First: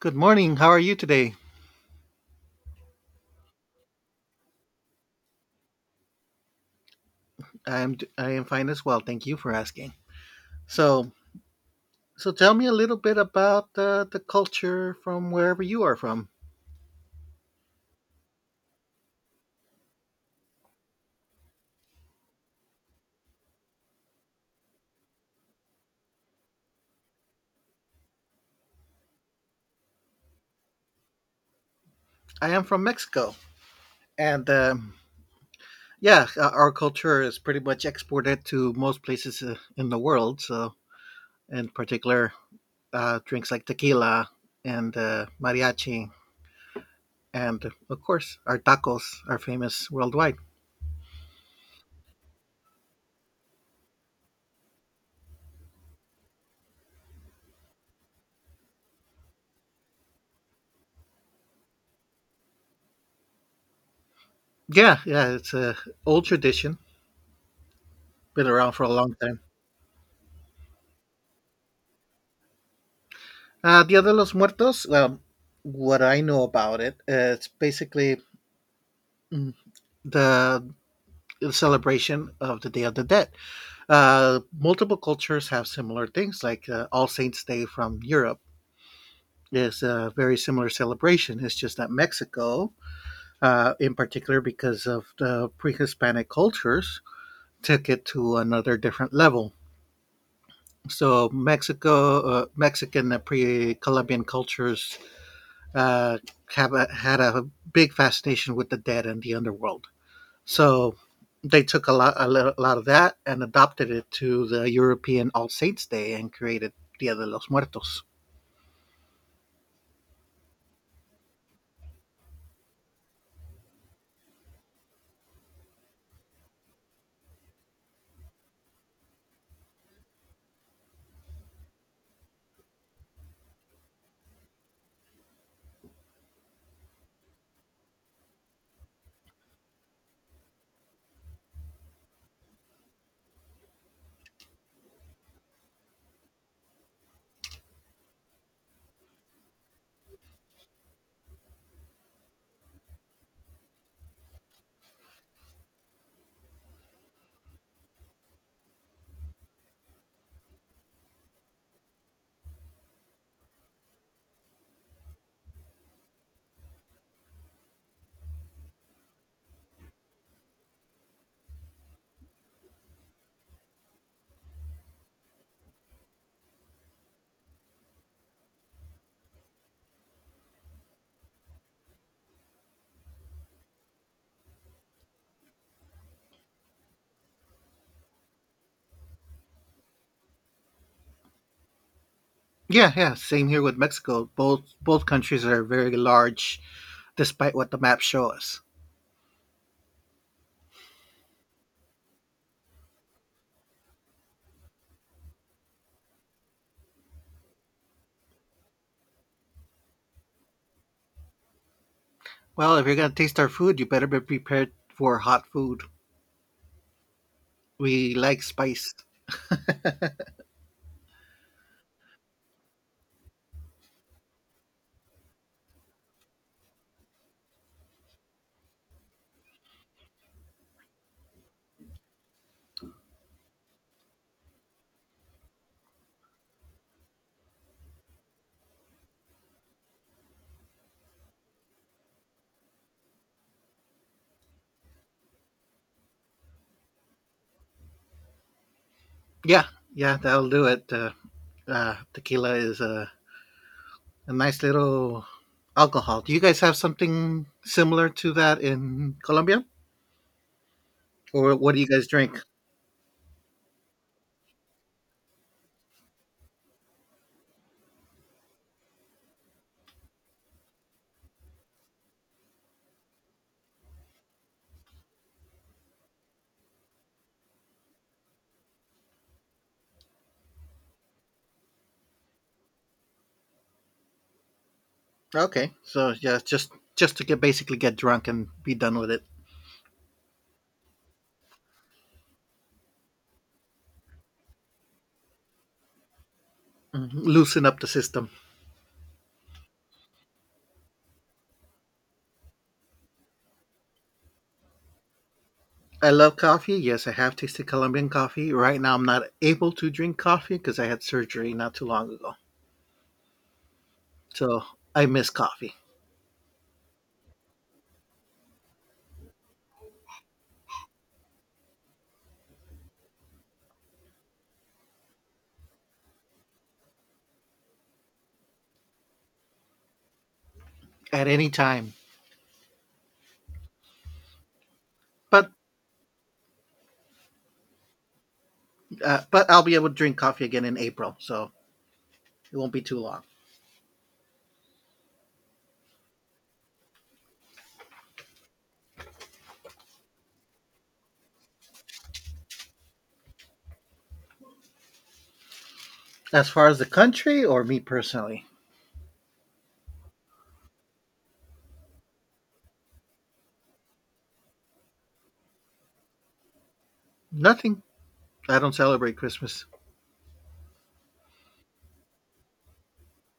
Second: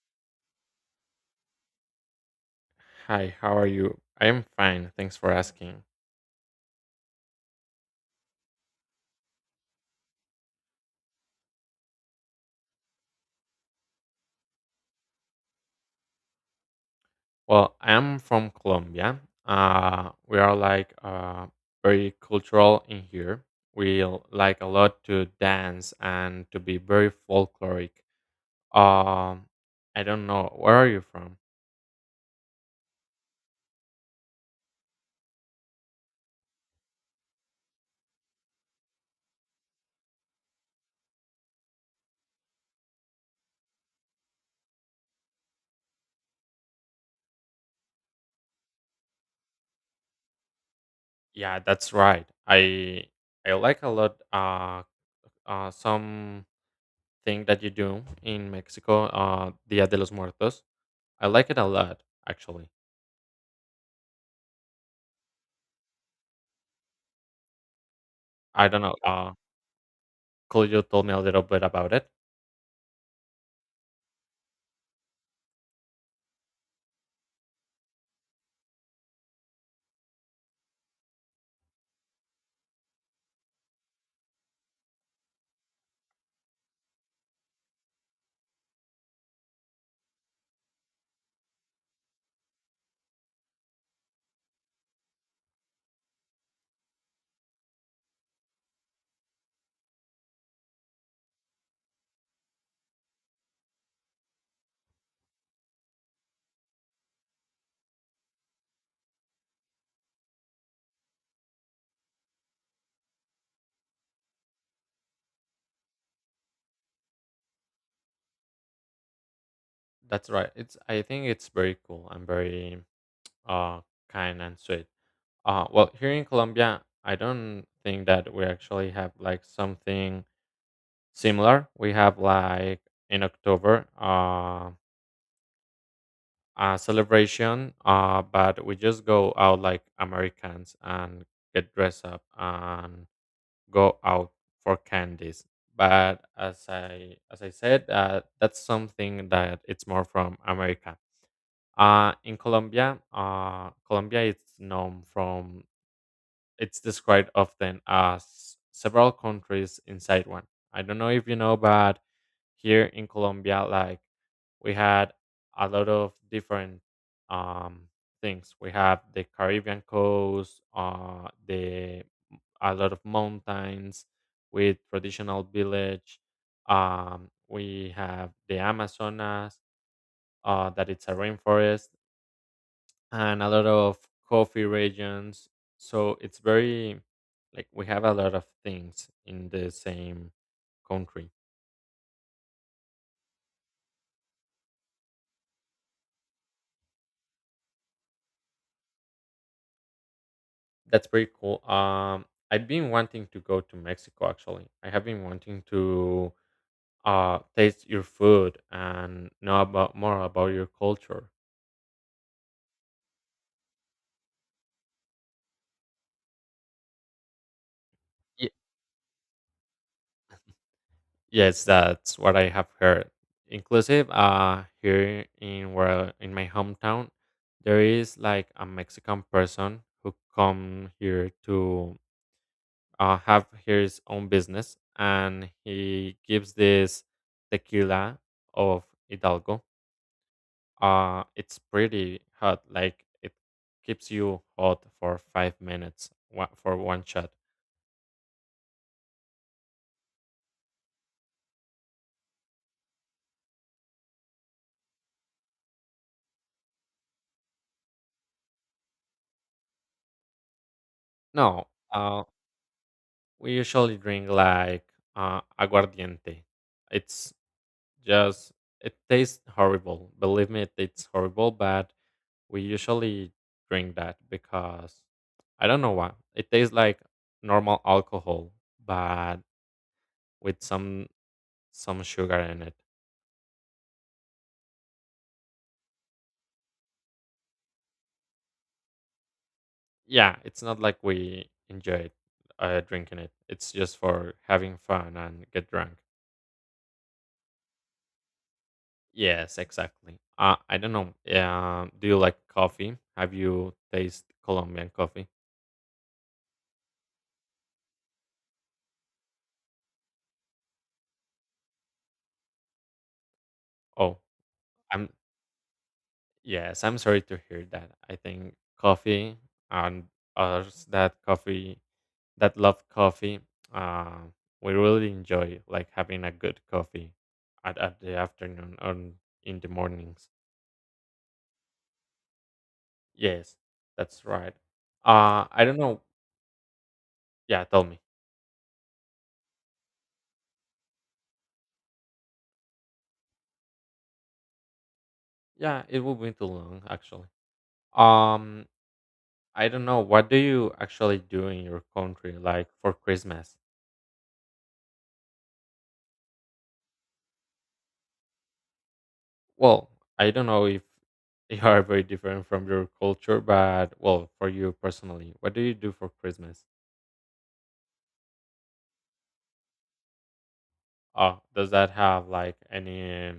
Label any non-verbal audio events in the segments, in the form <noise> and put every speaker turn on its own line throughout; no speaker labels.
Good morning. How are you today?
Hi, how are you? I am fine. Thanks for asking.
I am fine as well. Thank you for asking. So, so tell me a little bit about the culture from wherever you are from.
Well, I am from Colombia. We are like very cultural in here. Like a lot to dance and to be very folkloric. Um, I don't know. Where are you from?
I am from Mexico, and yeah, our culture is pretty much exported to most places in the world. So, in particular, drinks like tequila and mariachi, and of course, our tacos are famous worldwide.
Yeah, that's right. I like a lot some thing that you do in Mexico, Dia de los Muertos. I like it a lot, actually.
Yeah, yeah, it's a old tradition, been
I
around
don't
for a
know.
long time.
Could you tell me a little bit about it?
Dia de los Muertos. Well, what I know about it, it's basically mm, the celebration of the Day of the Dead. Multiple cultures have similar things, like All Saints Day from Europe is a very similar celebration. It's just that Mexico, in particular, because of the pre-Hispanic cultures, took it to another different level. So Mexico, Mexican pre-Columbian cultures uh, had a big fascination with the dead and the underworld. So they took a lot of that and adopted it to the European All Saints Day and created Dia de los Muertos.
That's right. It's I think it's very cool and very uh kind and sweet. Well, here in Colombia, I don't think that we actually have like something similar. We have like in October a celebration but we just go out like Americans and get dressed up and go out for candies. But as I said, that's something that it's more from America. In Colombia, Colombia is known from, it's described often as several countries inside one. I don't know if you know, but here in Colombia, like, we had a lot of different um, things. We have the Caribbean coast, the a lot of mountains with traditional village. We have the Amazonas, that it's a rainforest and a lot of coffee regions. So it's very, like, we have a lot of things in the same country.
Yeah, yeah, same here with Mexico. Both countries are very large, despite what the maps show us.
That's pretty cool. I've been wanting to go to Mexico actually. I have been wanting to taste your food and know about more about your culture.
Well, if you're gonna taste our food, you better be prepared for hot food. We like
Ye-
spice.
Yes, that's what I have heard. Inclusive, here in, where in my hometown, there is like a Mexican person who come here to have his own business, and he gives this tequila of Hidalgo. It's pretty hot, like it keeps you hot for 5 minutes for one shot.
Yeah, yeah, that'll do it. Tequila is a nice little alcohol. Do you guys have something similar to that in Colombia, or
No,
what do you guys drink?
we usually drink like aguardiente. It's Just, it tastes horrible. Believe me, it tastes horrible, but we usually drink that because I don't know why. It tastes like normal alcohol, but with some sugar in it.
Okay, so yeah, just to get basically get drunk and be done with it.
Yeah, it's not like we enjoy drinking it. It's just for having fun and get drunk.
Mhm. Loosen up the system.
Yes, exactly. I don't know. Do you like coffee? Have you tasted Colombian coffee?
I love coffee. Yes, I have tasted Colombian coffee. Right now, I'm not able to drink coffee because I had surgery not too long ago,
Oh,
so I
I'm
miss coffee
yes. I'm sorry to hear that. I think coffee, and others that coffee, that love coffee, uh, we really enjoy like having a good coffee at the afternoon or in the mornings.
at any time.
Yes, that's right.
But
I don't know. Yeah, tell me.
but I'll be able to drink coffee again in April, so it won't be too long.
Yeah, it will be too long actually. Um, I don't know. What do you actually do in your country, like for Christmas?
As far as the country or me personally,
Well, I don't know if <laughs> they are very different from your culture, but well, for you personally, what do you do for Christmas?
nothing. I don't celebrate Christmas.
Does that have like any,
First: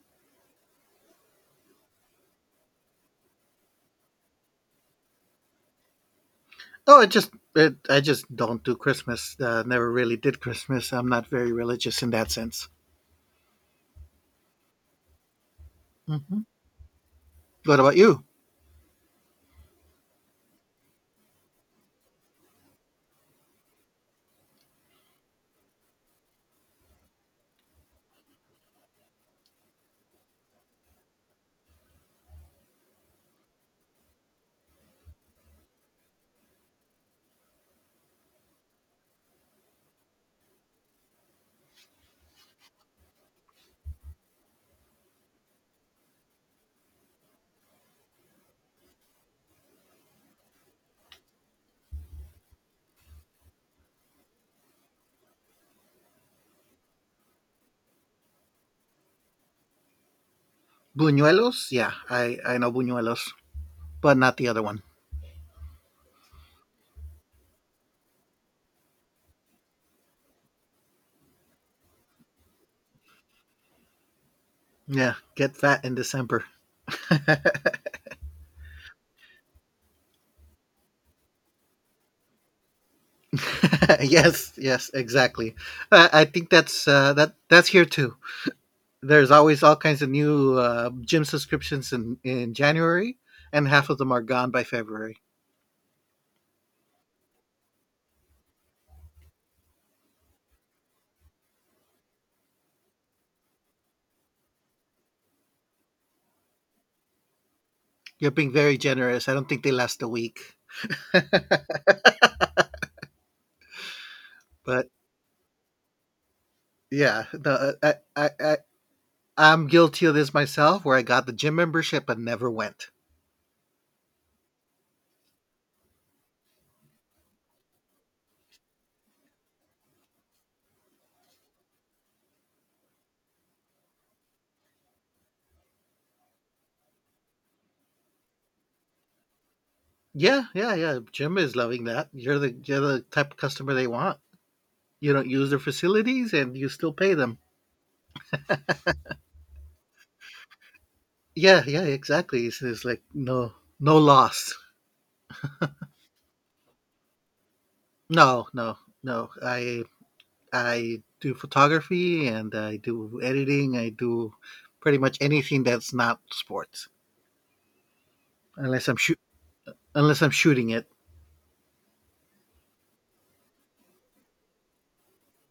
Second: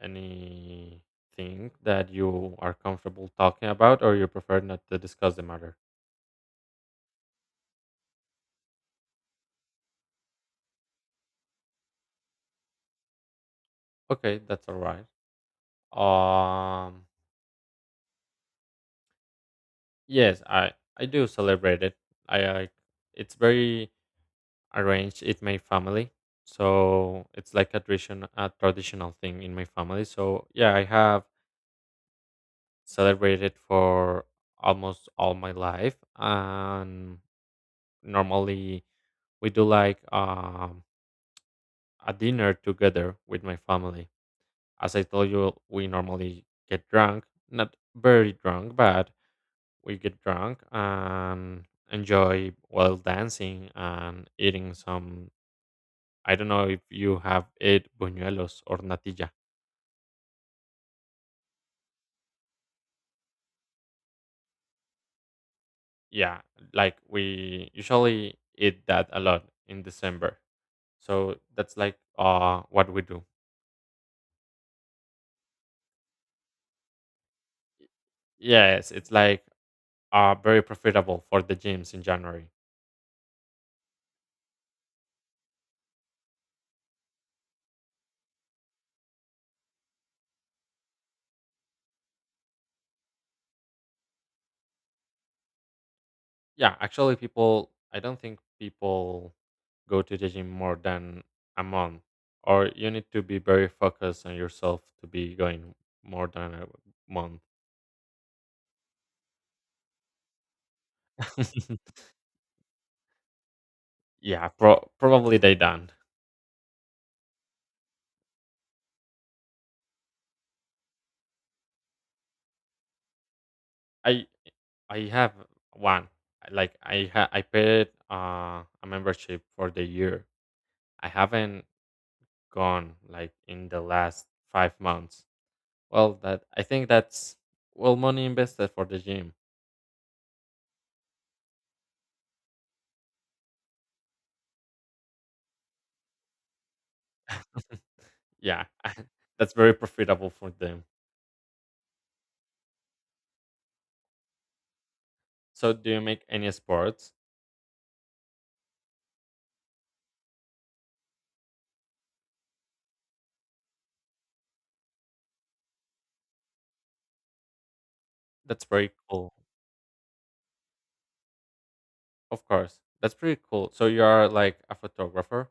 anything that you are comfortable talking about, or you prefer not to discuss the matter?
No, I just don't do Christmas. Never really did Christmas. I'm not very religious in that sense.
Okay, that's all right.
Hmm.
Um,
What about you?
yes, I do celebrate it. I, it's very arranged in my family, so it's like a tradition, a traditional thing in my family. So yeah, I have celebrated for almost all my life, and normally we do like a dinner together with my family. As I told you, we normally get drunk, not very drunk, but we get drunk and enjoy while dancing and eating some. I don't know if you have ate buñuelos or natilla.
Buñuelos? Yeah, I know buñuelos, but not the other one.
Yeah, like we usually eat that a lot in December. So that's like what we do.
Yeah, get fat in December.
Yes, it's like very profitable for the gyms in January.
<laughs> Yes, yes, exactly. I think that's that's here too. There's always all kinds of new gym subscriptions in January, and half of them are gone by February.
Yeah, actually, people, I don't think people go to the gym more than a month, or you need to be very focused on yourself to be going more than a month.
You're being very generous. I don't think they last a week, <laughs>
<laughs> Yeah,
but
probably they don't.
yeah, no, I'm guilty of this myself, where I got the gym membership but never went.
I I have one. Like I paid a membership for the year. I haven't gone like in the last 5 months. Well, that, I think that's well money invested for the gym.
Yeah, yeah, yeah. Gym is loving that. You're the type of customer they want. You don't use their facilities, and you still pay them.
<laughs> Yeah, <laughs> that's very profitable for them.
Yeah, yeah, exactly. It's like no, no loss.
So, do you make any sports?
No, no, no. I do photography and I do editing. I do pretty much anything that's not sports,
That's
unless
very
I'm shoot
cool.
unless I'm shooting it.
Of course, that's pretty cool. So you are like a photographer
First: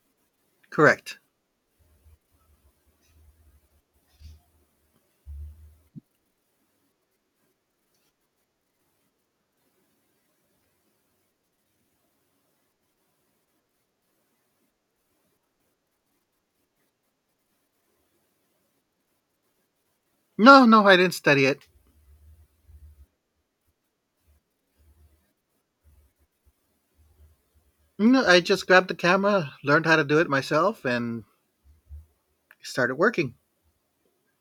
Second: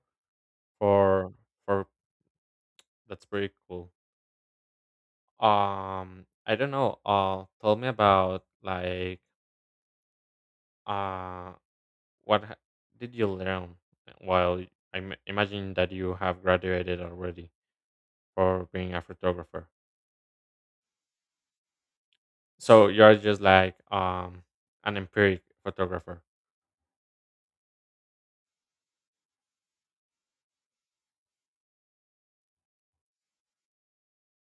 Correct.
for for that's pretty cool. I don't know. Tell me about like uh, what ha- did you learn while y- I imagine that you have graduated already for being a photographer.
No, no, I didn't study it.
So you are just like an empiric photographer.
No, I just grabbed the camera, learned how to do it myself, and started working.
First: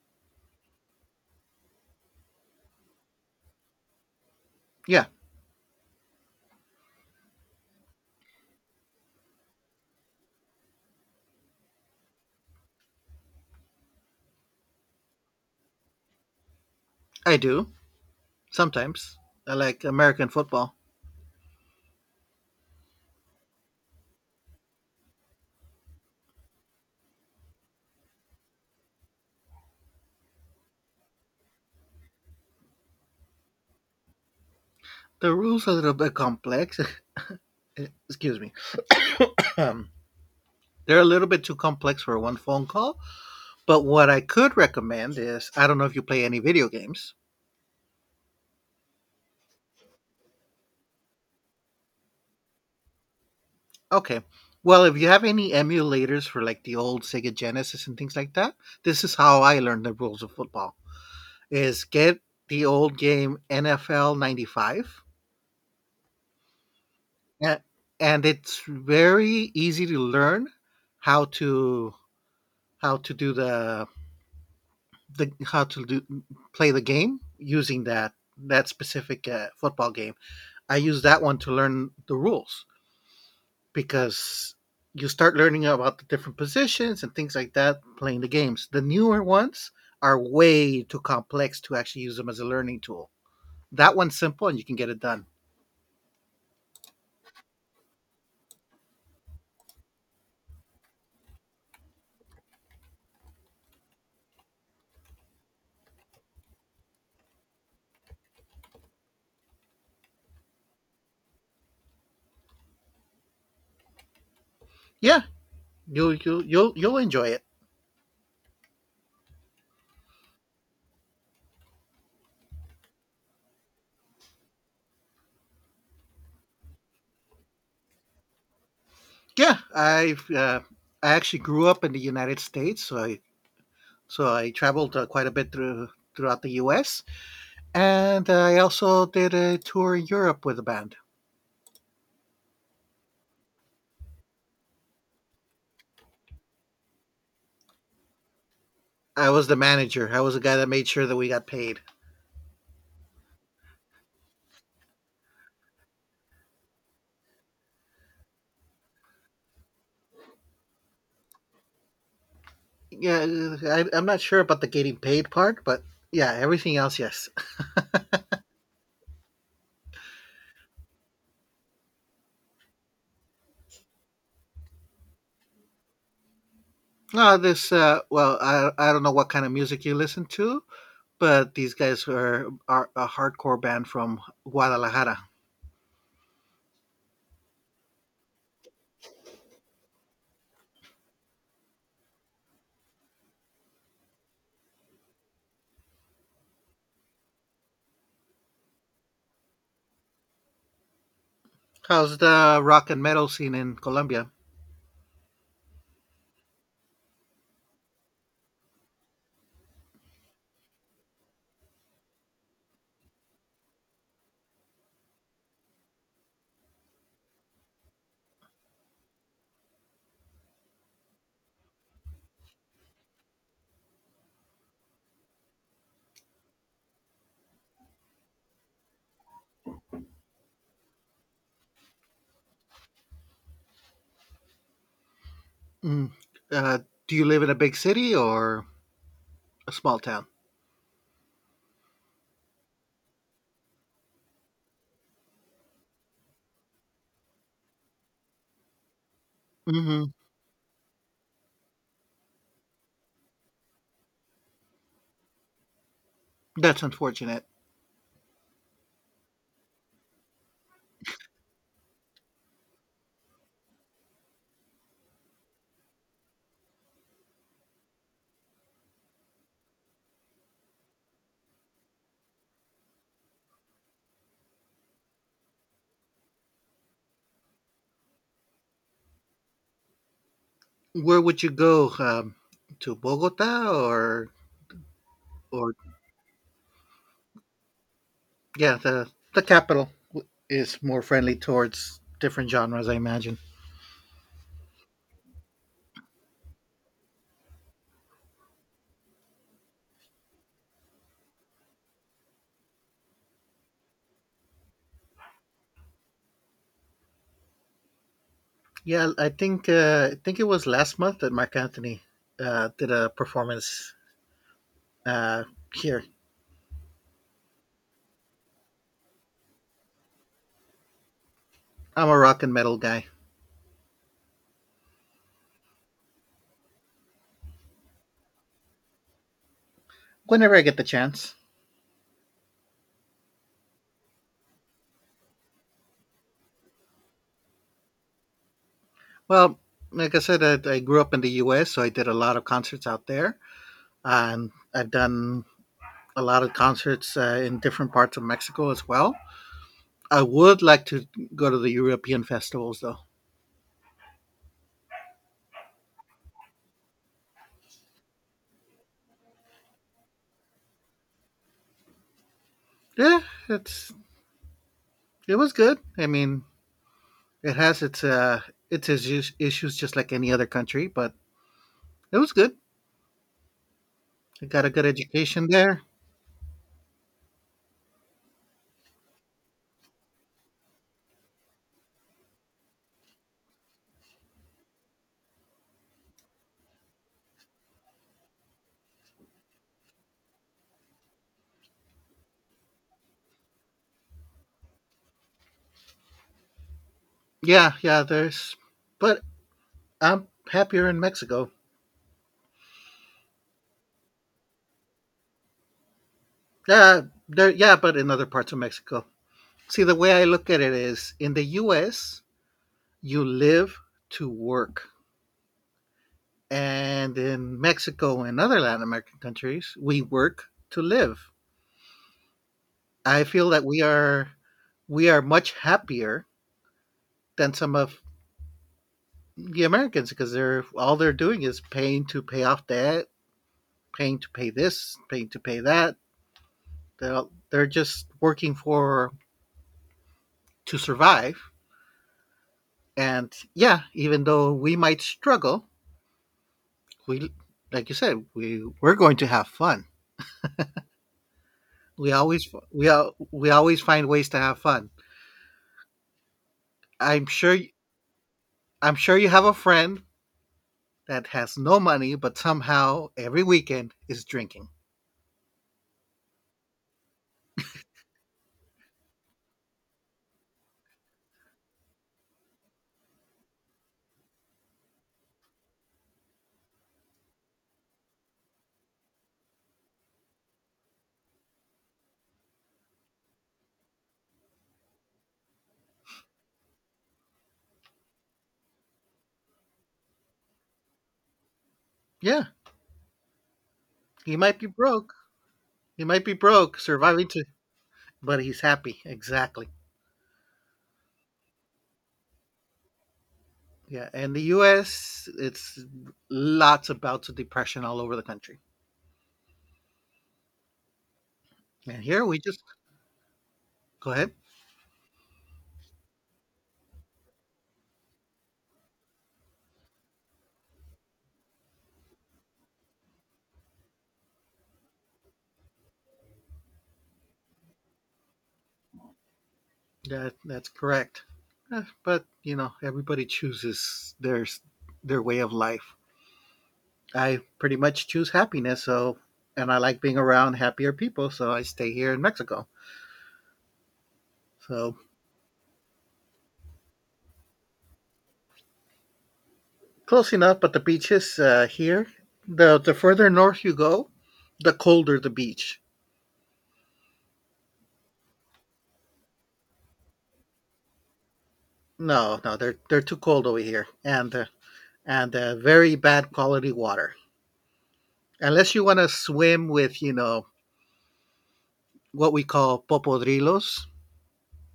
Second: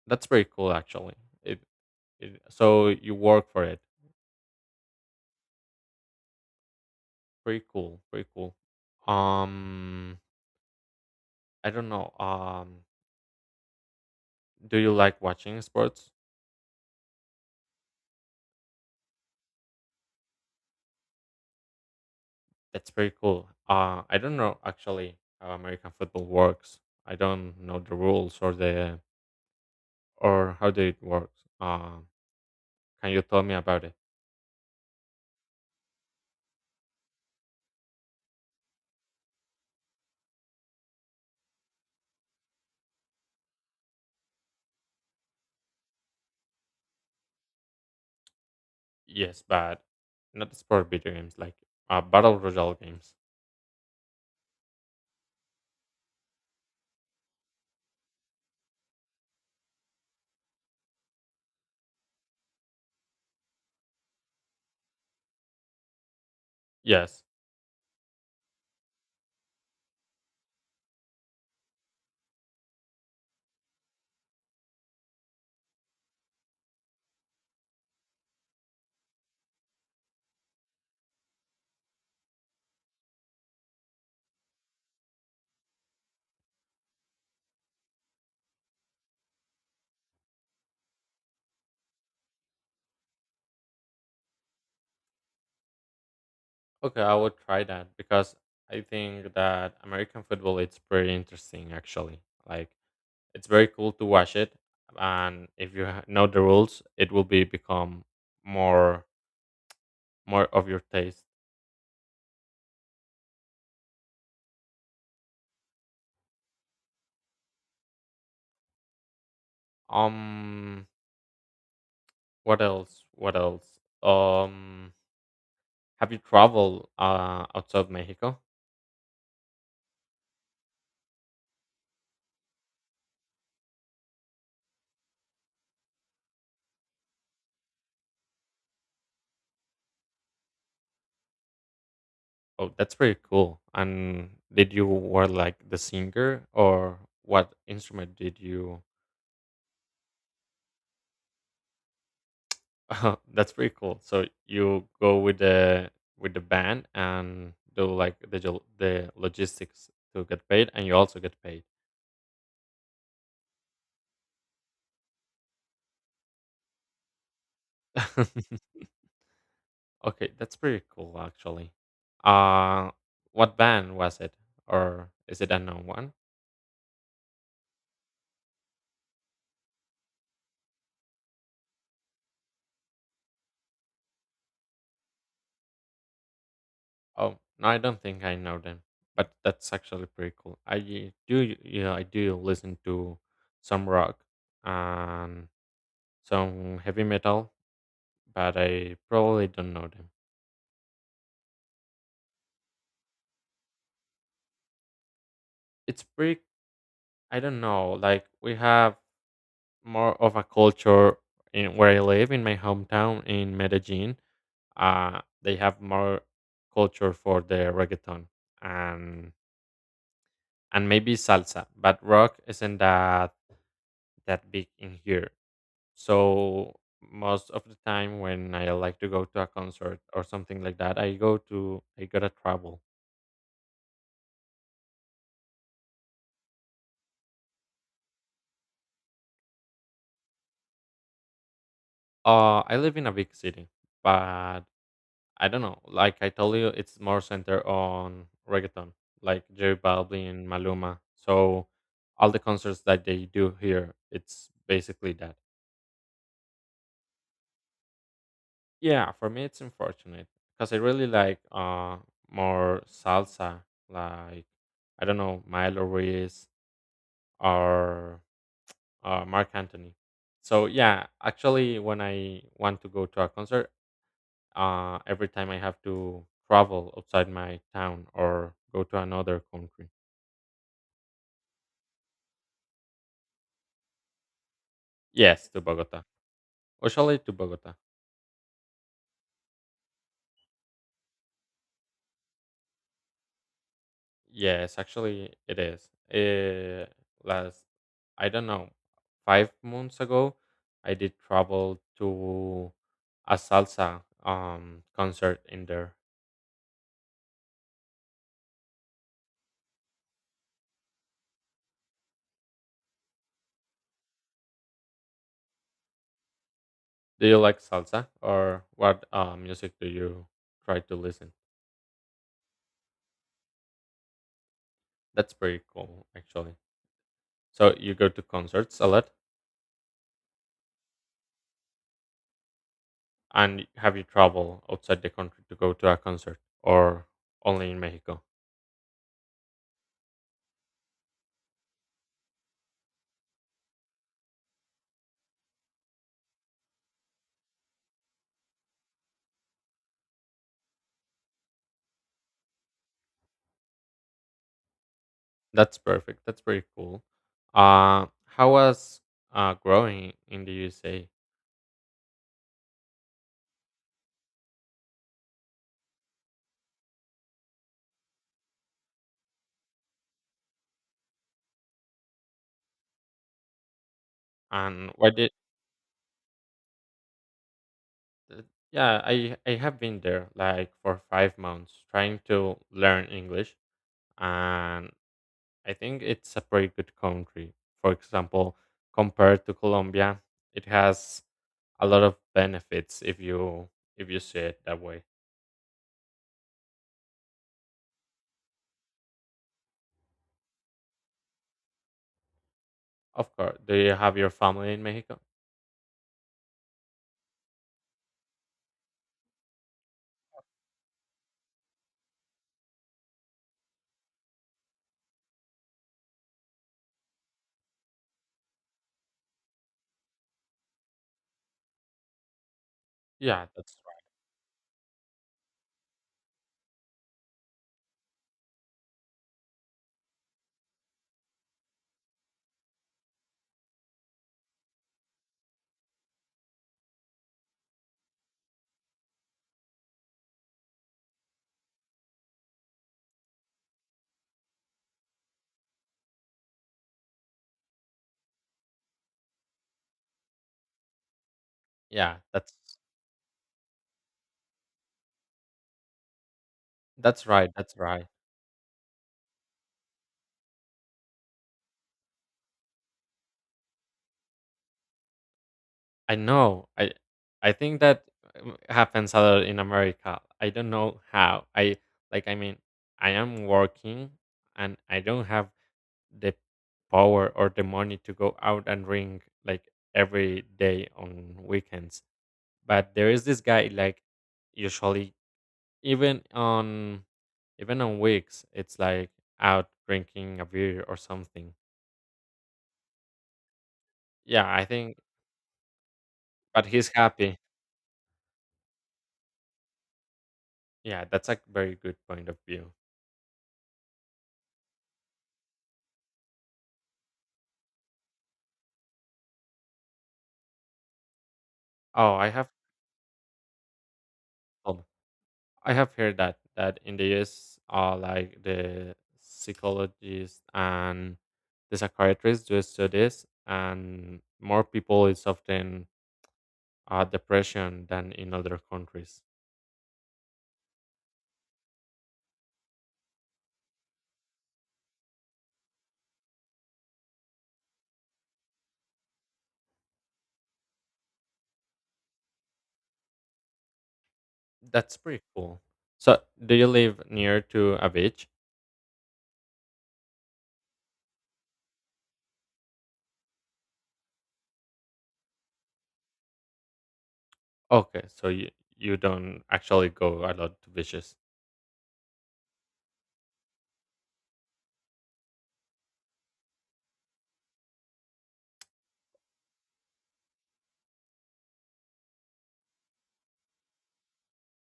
That's very cool, actually. It, it So you work for it.
Yeah,
Pretty cool. Pretty cool. Um, I don't know. Do you like watching sports?
I do. Sometimes. I like American football.
That's pretty cool. I don't know actually how American football works. I don't know the rules or the, or how they it works. Can you tell me about it?
The rules are a little bit complex. <laughs> Excuse me. Um, they're a little bit too complex for one phone call. But what I could recommend is I don't know if you play any video games.
Yes, but not the sport video games like battle royale games.
Okay. Well, if you have any emulators for like the old Sega Genesis and things like that, this is how I learned the rules of football. Is get the old game NFL 95
Yes.
A and it's very easy to learn how to how to do the how to do play the game using that specific, football game. I use that one to learn the rules because you start learning about the different positions and things like that playing the games. The newer ones are way too complex to actually use them as a learning tool. That one's simple and you can get it done.
Okay, I would try that because I think that American football it's pretty interesting actually. Like, it's very cool to watch it, and if you know the rules, it will be become more more of your taste.
Yeah, you'll enjoy it.
Um, what else? What else? Um, have you traveled outside Mexico?
Yeah, I actually grew up in the United States, so I traveled quite a bit throughout the U.S. and I also did a tour in Europe with the band.
Oh, that's pretty cool. And did you were like the singer or what instrument did you?
I was the manager. I was the guy that made sure that we got paid.
<laughs> Oh, that's pretty cool. So you go with the, with the band and do like the the logistics to get paid, and you also get paid.
Yeah, I'm not sure about the getting paid part, but yeah, everything else, yes.
<laughs> Okay, that's pretty cool actually. Uh what band was it, or is it unknown one?
No, I don't know what kind of music you listen to, but these guys are a hardcore band from Guadalajara.
Oh no, I don't think I know them. But that's actually pretty cool. I y- do y- Yeah, I do listen to some rock and some heavy metal, but I probably don't know them.
How's the rock and metal scene in Colombia?
It's pretty, I don't know. Like, we have more of a culture in where I live in my hometown in Medellin. They have more culture for the reggaeton and maybe salsa, but rock isn't that big in here. So most of the time when I like to go to a concert or something like that, I go to I gotta travel.
Mm. Uh, do you live in a big city or a small town?
I live in a big city, but I don't know. Like I told you, it's more centered on reggaeton, like J
Mhm.
Balvin, Maluma. So all the concerts that they do here, it's basically that.
That's unfortunate.
Yeah, for me, it's unfortunate because I really like more salsa, like, I don't know, Milo Ruiz or Mark Anthony. So yeah, actually, when I want to go to a concert, every time I have to travel outside my town or go to another country.
Where would you go? To Bogota
Yes, to
or
Bogota. Usually to Bogota.
yeah, the capital is more friendly towards different genres, I imagine.
Yes, actually it is. Eh, last, I don't know, 5 months ago, I did travel to a salsa concert in there.
Yeah, I think it was last month that Mark Anthony did a performance uh, here.
Do you like salsa or what music do you try to listen?
I'm a rock and metal guy.
That's pretty cool, actually. So you go to concerts a lot,
Whenever I get the chance.
and have you traveled outside the country to go to a concert or only in Mexico?
Well, like I said, I grew up in the U.S., so I did a lot of concerts out there, and I've done a lot of concerts in different parts of Mexico as well. I would like to go to the European festivals though.
That's perfect. That's pretty cool. How was growing in the USA,
Yeah, it's it was good. I mean, it has its issues just like any other country, but it was good. I got a good
and what did?
education there.
uh, Yeah, I have been there like for 5 months trying to learn English, and I think it's a pretty good country. For example, compared to Colombia, it has a lot of benefits if you see it that way.
Yeah, yeah, there's but I'm happier in Mexico.
Of course, do you have your family in Mexico?
Yeah, there yeah, but in other parts of Mexico. See, the way I look at it is in the US, you live to work. And in Mexico and other Latin American countries, we work to live. I
Yeah,
feel that
that's right.
we are much happier than some of the Americans because they're doing is paying to pay off debt, paying to pay this, paying to pay that. They're they're just working for to survive. And yeah, even though we might struggle, we like you said, we're going to have fun.
Yeah,
We always find ways to have fun.
that's
I'm
right.
sure
That's right.
I'm sure you have a friend that has no money, but somehow every weekend is drinking.
I know. I think that happens a lot in America. I don't know how. I mean, I am working and I don't have the power or the money to go out and drink like every day on weekends. But there is this guy like usually, even on even on weeks it's like out drinking a beer or something.
Yeah, he
Yeah,
might
I
be
think,
broke. He might be
but
broke,
he's
surviving
happy.
to, but he's happy. Exactly.
Yeah, that's a very good point of view.
Yeah, and the U.S. it's lots of bouts of depression all over the country, and
Oh,
here
I
we
have
just go ahead.
Oh, I have heard that that in the US, like the psychologists and the psychiatrists do studies, and more people is often, depression than in other countries.
That that's correct. Eh, but you know, everybody chooses their way of life. I pretty much choose happiness, so and I like being around happier people, so I stay here in Mexico.
That's
So
pretty cool. So, do you live near to a beach?
close enough, but the beaches here, the further north you go, the colder the beach.
Okay, so you don't actually go a lot to beaches.
No, no, they're too cold over here, and very bad quality water. Unless you want to swim with, you know, what we call popodrilos,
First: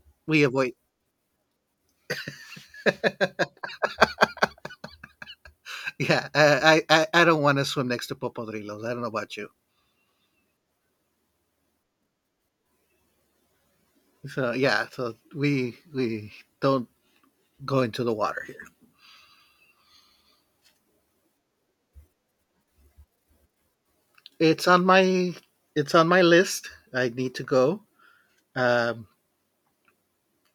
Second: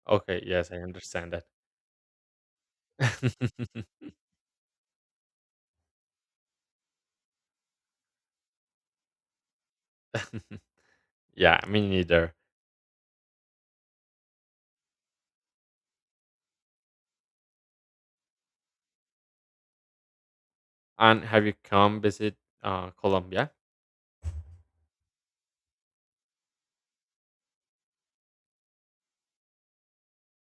Okay,
we
yes,
avoid.
I
<laughs>
understand that. <laughs>
Yeah, I don't want to swim next to popodrilos. I don't know about you.
Yeah, me neither.
So yeah, so we don't go into the water here.
And have you come visit Colombia?
It's on my it's on my list. I need to go. Um,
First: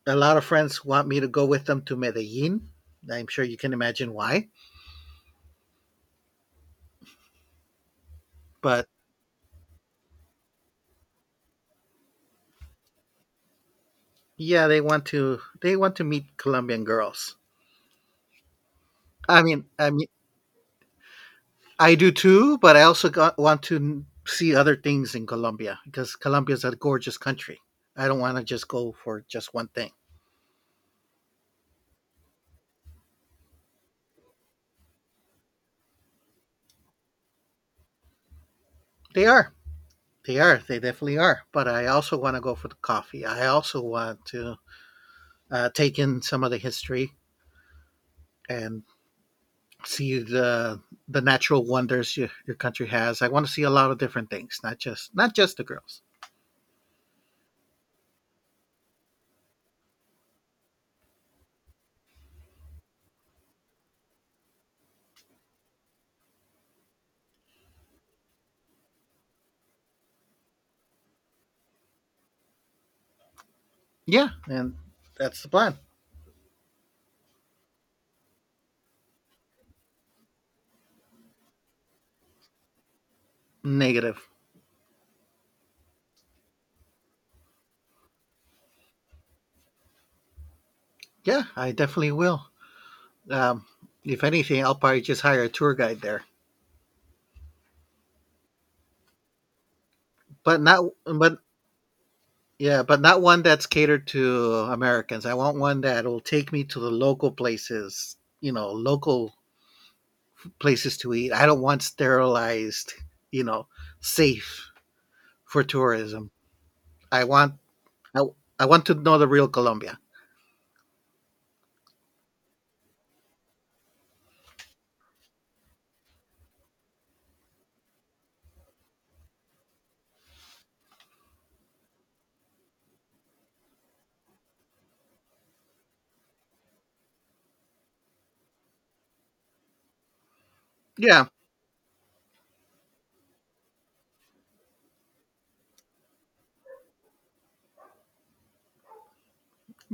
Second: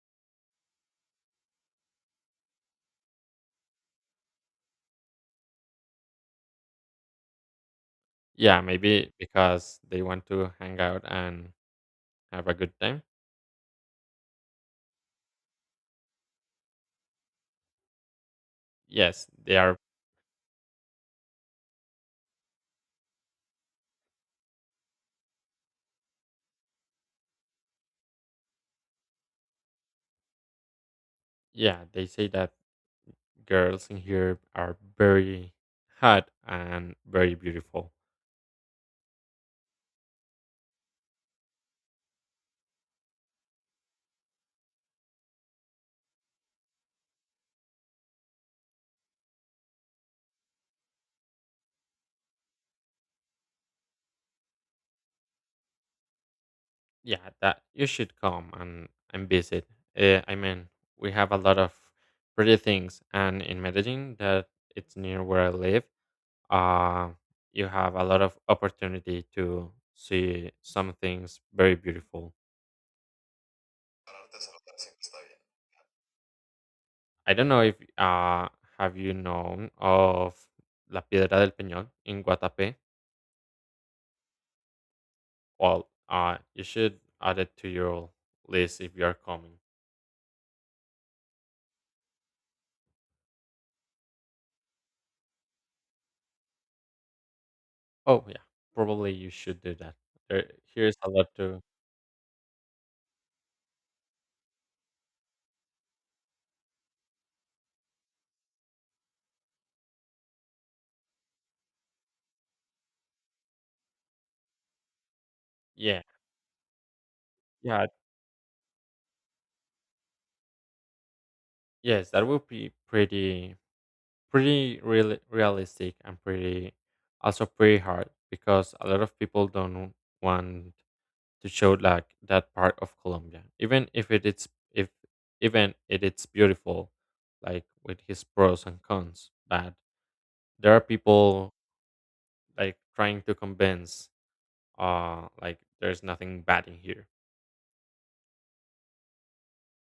a lot of friends want me to go with them to Medellin. I'm sure you can imagine why.
Yeah,
But
maybe because they want to hang out and have a good time.
yeah, they want to meet Colombian girls.
Yes, they are.
I mean, I do too, but want to see other things in Colombia because Colombia is a gorgeous country. I don't want to just go for just one thing.
Yeah, they say that girls in here are very hot and very beautiful.
They are. They are. They definitely are. But I also want to go for the coffee. I also want to take in some of the history and see the natural wonders your country has. I want to see a lot of different things, not just the girls.
Yeah, that you should come and visit. I mean, we have a lot of pretty things, and in Medellin, that it's near where I live. Uh, you have a lot of opportunity to see some things very beautiful.
Yeah, and that's the plan.
I don't know if have you known of La Piedra del Peñón in Guatapé?
Negative.
Well, you should add it to your list if you are coming.
Yeah, I definitely will. Um, if anything, I'll probably just hire a tour guide there,
Oh yeah, probably you should do that. There,
but not
Here's a lot
but
to,
yeah, but not one that's catered to Americans. I want one that will take me to the local places. You know, local places to eat. I don't want sterilized. You know, safe for
yeah,
tourism. I want
yeah,
I, I want to know the real Colombia.
yes, that would be pretty, realistic and pretty, also pretty hard because a lot of people don't want to show like that part of Colombia, even if it is, if even it it's beautiful, like with his pros and cons. But there are
Yeah,
people like trying to convince, like there's nothing bad in here.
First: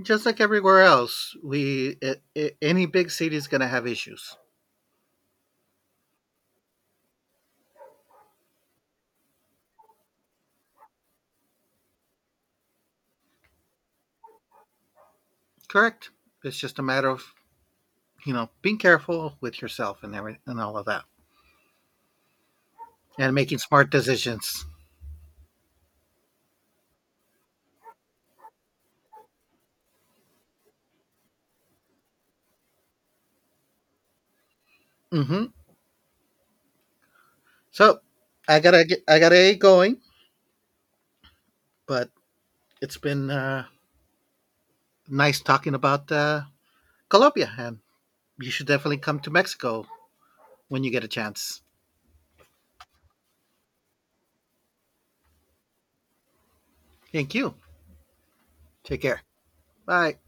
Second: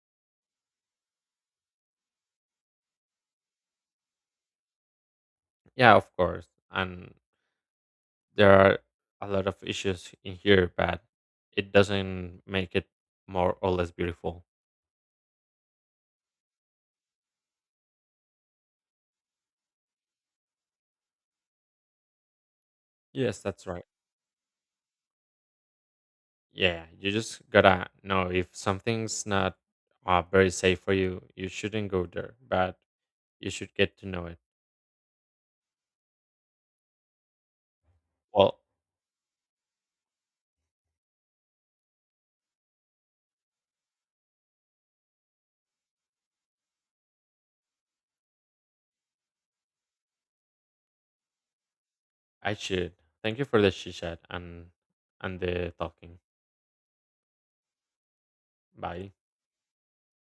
just like everywhere else, we I any big city is going to have issues.
Yeah, of course, and there are a lot of issues in here, but it doesn't make it more or less beautiful.
Correct. It's just a matter of you know being careful with yourself and every and all of that, and
Yes,
making
that's right.
smart decisions.
Yeah, you just gotta know if something's not, very safe for you, you shouldn't go there. But you should get to know it.
Hmm. So
Well,
I gotta get going, but it's been nice talking about Colombia, and you should definitely come to Mexico when you get a chance.
I should. Thank you for the chit chat and the talking.
Thank you. Take
Bye.
care. Bye.